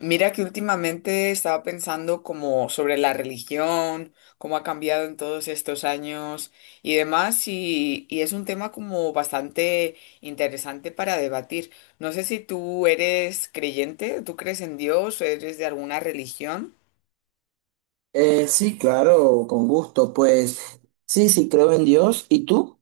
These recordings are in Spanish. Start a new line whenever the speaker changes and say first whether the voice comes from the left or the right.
left: Mira que últimamente estaba pensando como sobre la religión, cómo ha cambiado en todos estos años y demás, y es un tema como bastante interesante para debatir. No sé si tú eres creyente, tú crees en Dios, eres de alguna religión.
right: Sí, claro, con gusto. Pues sí, sí, creo en Dios. ¿Y tú?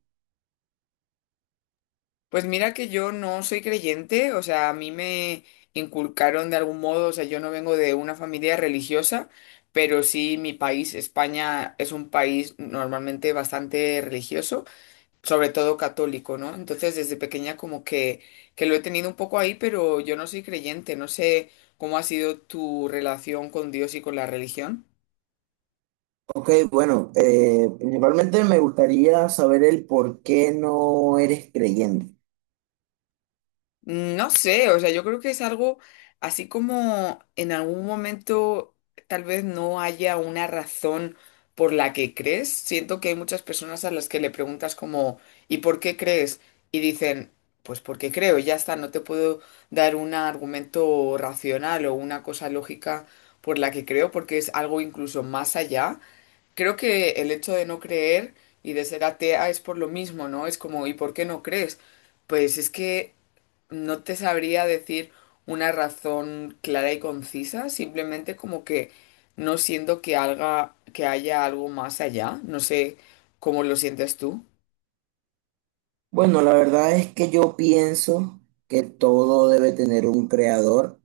left: Pues mira que yo no soy creyente, o sea, a mí me inculcaron de algún modo, o sea, yo no vengo de una familia religiosa. Pero sí, mi país, España, es un país normalmente bastante religioso, sobre todo católico, ¿no? Entonces desde pequeña como que lo he tenido un poco ahí, pero yo no soy creyente, no sé cómo ha sido tu relación con Dios y con la religión.
right: Ok, bueno, principalmente me gustaría saber el por qué no eres creyente.
left: No sé, o sea, yo creo que es algo así como en algún momento tal vez no haya una razón por la que crees. Siento que hay muchas personas a las que le preguntas como, ¿y por qué crees? Y dicen, pues porque creo, y ya está, no te puedo dar un argumento racional o una cosa lógica por la que creo, porque es algo incluso más allá. Creo que el hecho de no creer y de ser atea es por lo mismo, ¿no? Es como, ¿y por qué no crees? Pues es que no te sabría decir una razón clara y concisa, simplemente como que no siento que haga, que haya algo más allá. No sé cómo lo sientes tú.
right: Bueno, la verdad es que yo pienso que todo debe tener un creador,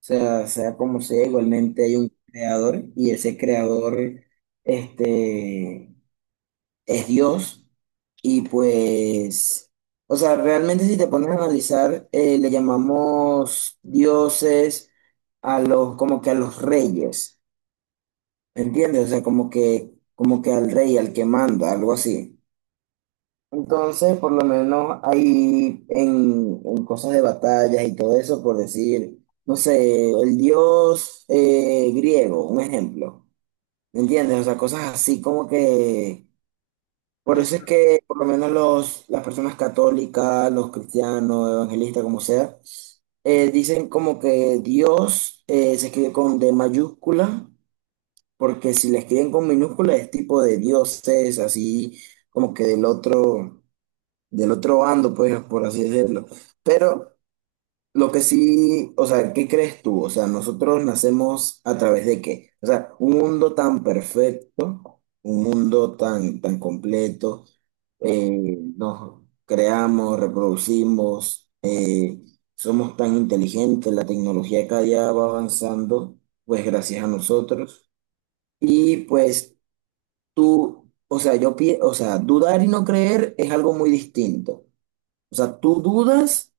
right: o sea, sea como sea, igualmente hay un creador y ese creador, este, es Dios y pues, o sea, realmente si te pones a analizar, le llamamos dioses a los, como que a los reyes, ¿me entiendes? O sea, como que al rey, al que manda, algo así. Entonces, por lo menos hay en cosas de batallas y todo eso, por decir, no sé, el dios griego, un ejemplo, ¿me entiendes? O sea, cosas así como que por eso es que por lo menos los, las personas católicas, los cristianos, evangelistas, como sea, dicen como que Dios se escribe con D mayúscula, porque si le escriben con minúscula es tipo de dioses, así como que del otro bando, pues, por así decirlo. Pero lo que sí, o sea, ¿qué crees tú? O sea, ¿nosotros nacemos a través de qué? O sea, un mundo tan perfecto, un mundo tan, tan completo, nos creamos, reproducimos, somos tan inteligentes, la tecnología cada día va avanzando, pues gracias a nosotros. Y pues tú, o sea, o sea, dudar y no creer es algo muy distinto. O sea, ¿tú dudas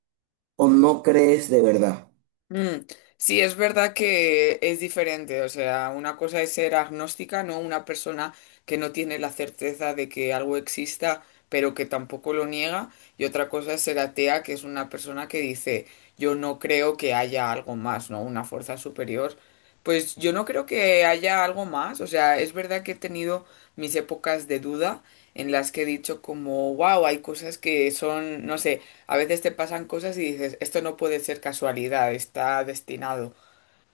right: o no crees de verdad?
left: Mm, sí, es verdad que es diferente. O sea, una cosa es ser agnóstica, no, una persona que no tiene la certeza de que algo exista, pero que tampoco lo niega. Y otra cosa es ser atea, que es una persona que dice, yo no creo que haya algo más, ¿no? Una fuerza superior. Pues yo no creo que haya algo más. O sea, es verdad que he tenido mis épocas de duda en las que he dicho como, wow, hay cosas que son, no sé. A veces te pasan cosas y dices, esto no puede ser casualidad, está destinado.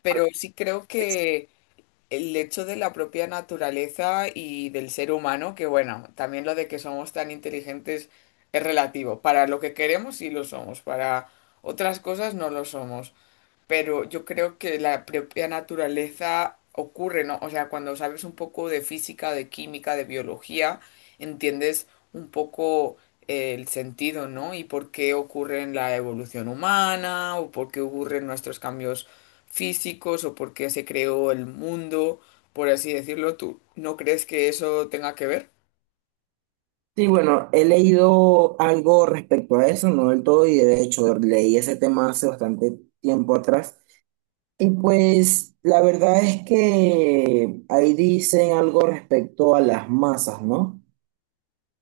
left: Pero sí creo que el hecho de la propia naturaleza y del ser humano, que bueno, también lo de que somos tan inteligentes es relativo. Para lo que queremos sí lo somos, para otras cosas no lo somos, pero yo creo que la propia naturaleza ocurre, ¿no? O sea, cuando sabes un poco de física, de química, de biología, entiendes un poco el sentido, ¿no? Y por qué ocurre en la evolución humana, o por qué ocurren nuestros cambios físicos, o por qué se creó el mundo, por así decirlo. ¿Tú no crees que eso tenga que ver?
right: Sí, bueno, he leído algo respecto a eso, no del todo, y de hecho leí ese tema hace bastante tiempo atrás. Y pues la verdad es que ahí dicen algo respecto a las masas, ¿no?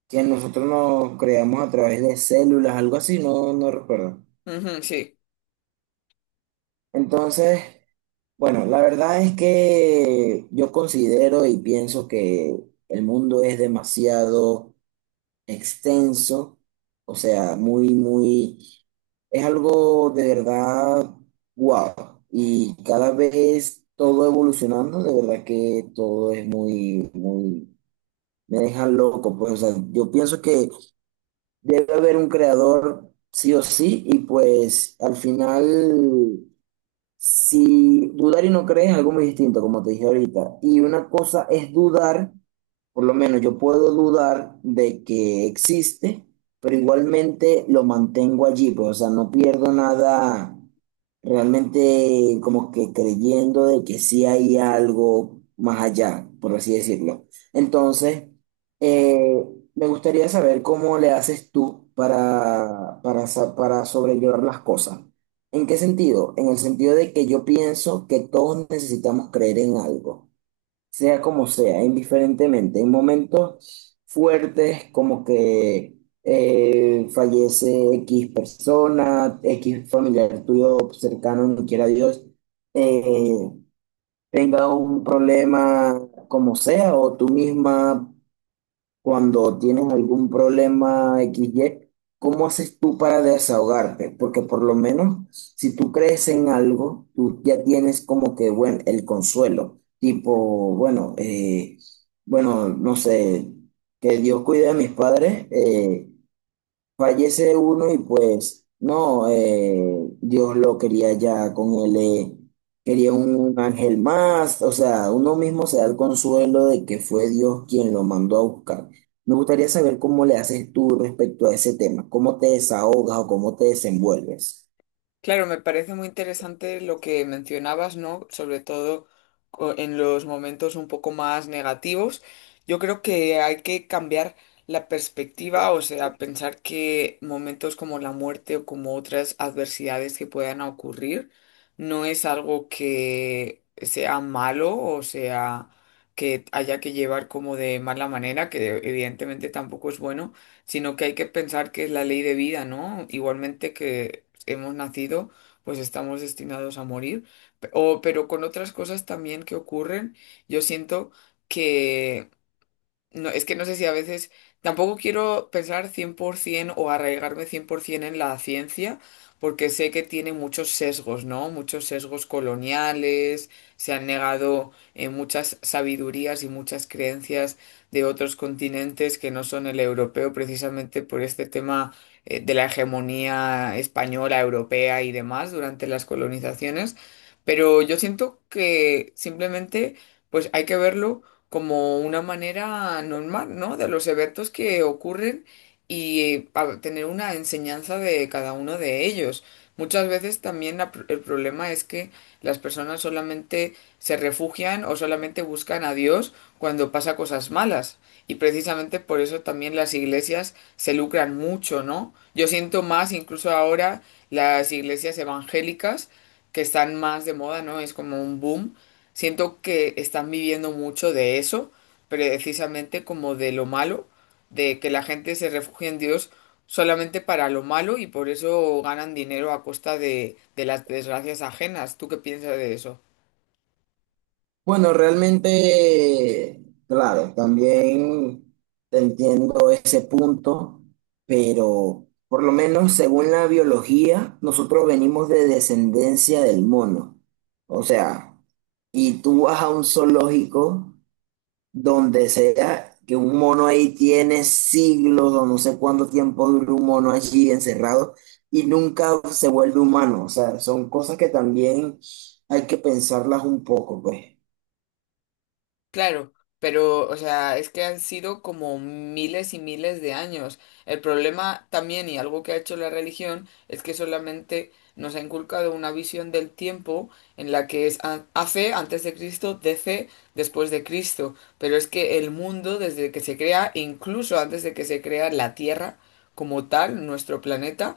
right: Que nosotros nos creamos a través de células, algo así, no, no recuerdo.
left: Ujú, sí.
right: Entonces, bueno, la verdad es que yo considero y pienso que el mundo es demasiado extenso, o sea, muy, muy, es algo de verdad guau. Y cada vez todo evolucionando, de verdad que todo es muy, muy, me deja loco. Pues, o sea, yo pienso que debe haber un creador sí o sí, y pues al final. Si dudar y no creer es algo muy distinto, como te dije ahorita. Y una cosa es dudar, por lo menos yo puedo dudar de que existe, pero igualmente lo mantengo allí, pues, o sea, no pierdo nada realmente como que creyendo de que sí hay algo más allá, por así decirlo. Entonces, eh, me gustaría saber cómo le haces tú para sobrellevar las cosas. ¿En qué sentido? En el sentido de que yo pienso que todos necesitamos creer en algo, sea como sea, indiferentemente. En momentos fuertes como que fallece X persona, X familiar tuyo cercano, no quiera Dios, eh, tenga un problema como sea, o tú misma cuando tienes algún problema XY, ¿cómo haces tú para desahogarte? Porque por lo menos si tú crees en algo, tú ya tienes como que, bueno, el consuelo, tipo, bueno, bueno, no sé, que Dios cuide a mis padres, fallece uno y pues no, Dios lo quería ya con él, quería un ángel más, o sea, uno mismo se da el consuelo de que fue Dios quien lo mandó a buscar. Me gustaría saber cómo le haces tú respecto a ese tema, cómo te desahogas o cómo te desenvuelves.
left: Claro, me parece muy interesante lo que mencionabas, ¿no? Sobre todo en los momentos un poco más negativos. Yo creo que hay que cambiar la perspectiva, o sea, pensar que momentos como la muerte o como otras adversidades que puedan ocurrir no es algo que sea malo o sea que haya que llevar como de mala manera, que evidentemente tampoco es bueno, sino que hay que pensar que es la ley de vida, ¿no? Igualmente que hemos nacido, pues estamos destinados a morir. Pero con otras cosas también que ocurren, yo siento no, es que no sé si a veces tampoco quiero pensar 100% o arraigarme 100% en la ciencia, porque sé que tiene muchos sesgos, ¿no? Muchos sesgos coloniales, se han negado muchas sabidurías y muchas creencias de otros continentes que no son el europeo, precisamente por este tema de la hegemonía española, europea y demás durante las colonizaciones. Pero yo siento que simplemente pues hay que verlo como una manera normal, ¿no? De los eventos que ocurren y, tener una enseñanza de cada uno de ellos. Muchas veces también el problema es que las personas solamente se refugian o solamente buscan a Dios cuando pasa cosas malas. Y precisamente por eso también las iglesias se lucran mucho, ¿no? Yo siento más, incluso ahora, las iglesias evangélicas que están más de moda, ¿no? Es como un boom. Siento que están viviendo mucho de eso, precisamente como de lo malo, de que la gente se refugia en Dios solamente para lo malo y por eso ganan dinero a costa de las desgracias ajenas. ¿Tú qué piensas de eso?
right: Bueno, realmente, claro, también entiendo ese punto, pero por lo menos según la biología, nosotros venimos de descendencia del mono. O sea, y tú vas a un zoológico donde sea que un mono ahí tiene siglos o no sé cuánto tiempo dura un mono allí encerrado y nunca se vuelve humano. O sea, son cosas que también hay que pensarlas un poco, pues.
left: Claro, pero, o sea, es que han sido como miles y miles de años. El problema también, y algo que ha hecho la religión, es que solamente nos ha inculcado una visión del tiempo en la que es AC, antes de Cristo, DC, después de Cristo. Pero es que el mundo, desde que se crea, incluso antes de que se crea la Tierra como tal, nuestro planeta,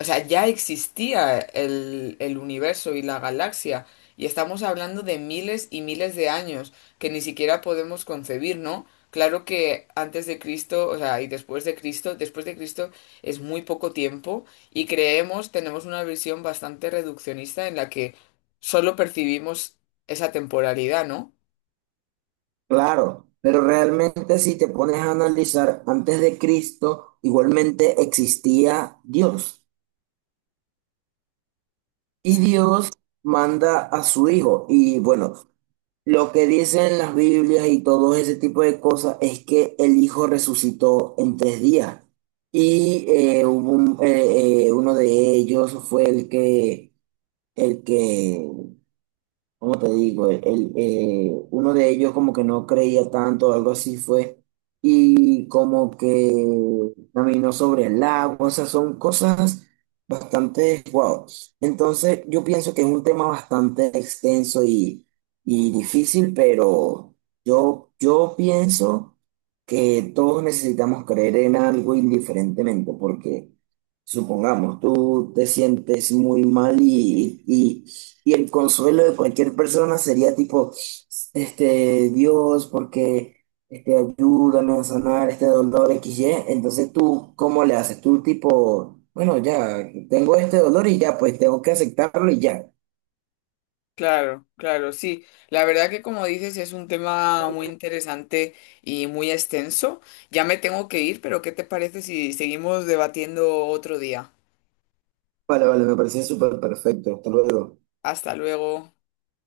left: o sea, ya existía el universo y la galaxia. Y estamos hablando de miles y miles de años que ni siquiera podemos concebir, ¿no? Claro que antes de Cristo, o sea, y después de Cristo es muy poco tiempo y creemos, tenemos una visión bastante reduccionista en la que solo percibimos esa temporalidad, ¿no?
right: Claro, pero realmente si te pones a analizar, antes de Cristo igualmente existía Dios y Dios manda a su hijo. Y bueno, lo que dicen las Biblias y todo ese tipo de cosas es que el hijo resucitó en tres días. Y uno de ellos fue el que, el que ¿cómo te digo? Uno de ellos como que no creía tanto, algo así fue, y como que caminó sobre el agua, o sea, son cosas bastante, wow. Entonces yo pienso que es un tema bastante extenso y difícil, pero yo pienso que todos necesitamos creer en algo indiferentemente, porque supongamos, tú te sientes muy mal y el consuelo de cualquier persona sería tipo, Dios, porque ayúdame a sanar este dolor XY. Entonces tú, ¿cómo le haces? Tú tipo, bueno, ya, tengo este dolor y ya, pues tengo que aceptarlo y ya.
left: Claro, claro, sí. La verdad que como dices es un tema muy interesante y muy extenso. Ya me tengo que ir, pero ¿qué te parece si seguimos debatiendo otro día?
right: Vale, vale, me parecía súper perfecto. Hasta luego.
left: Hasta luego.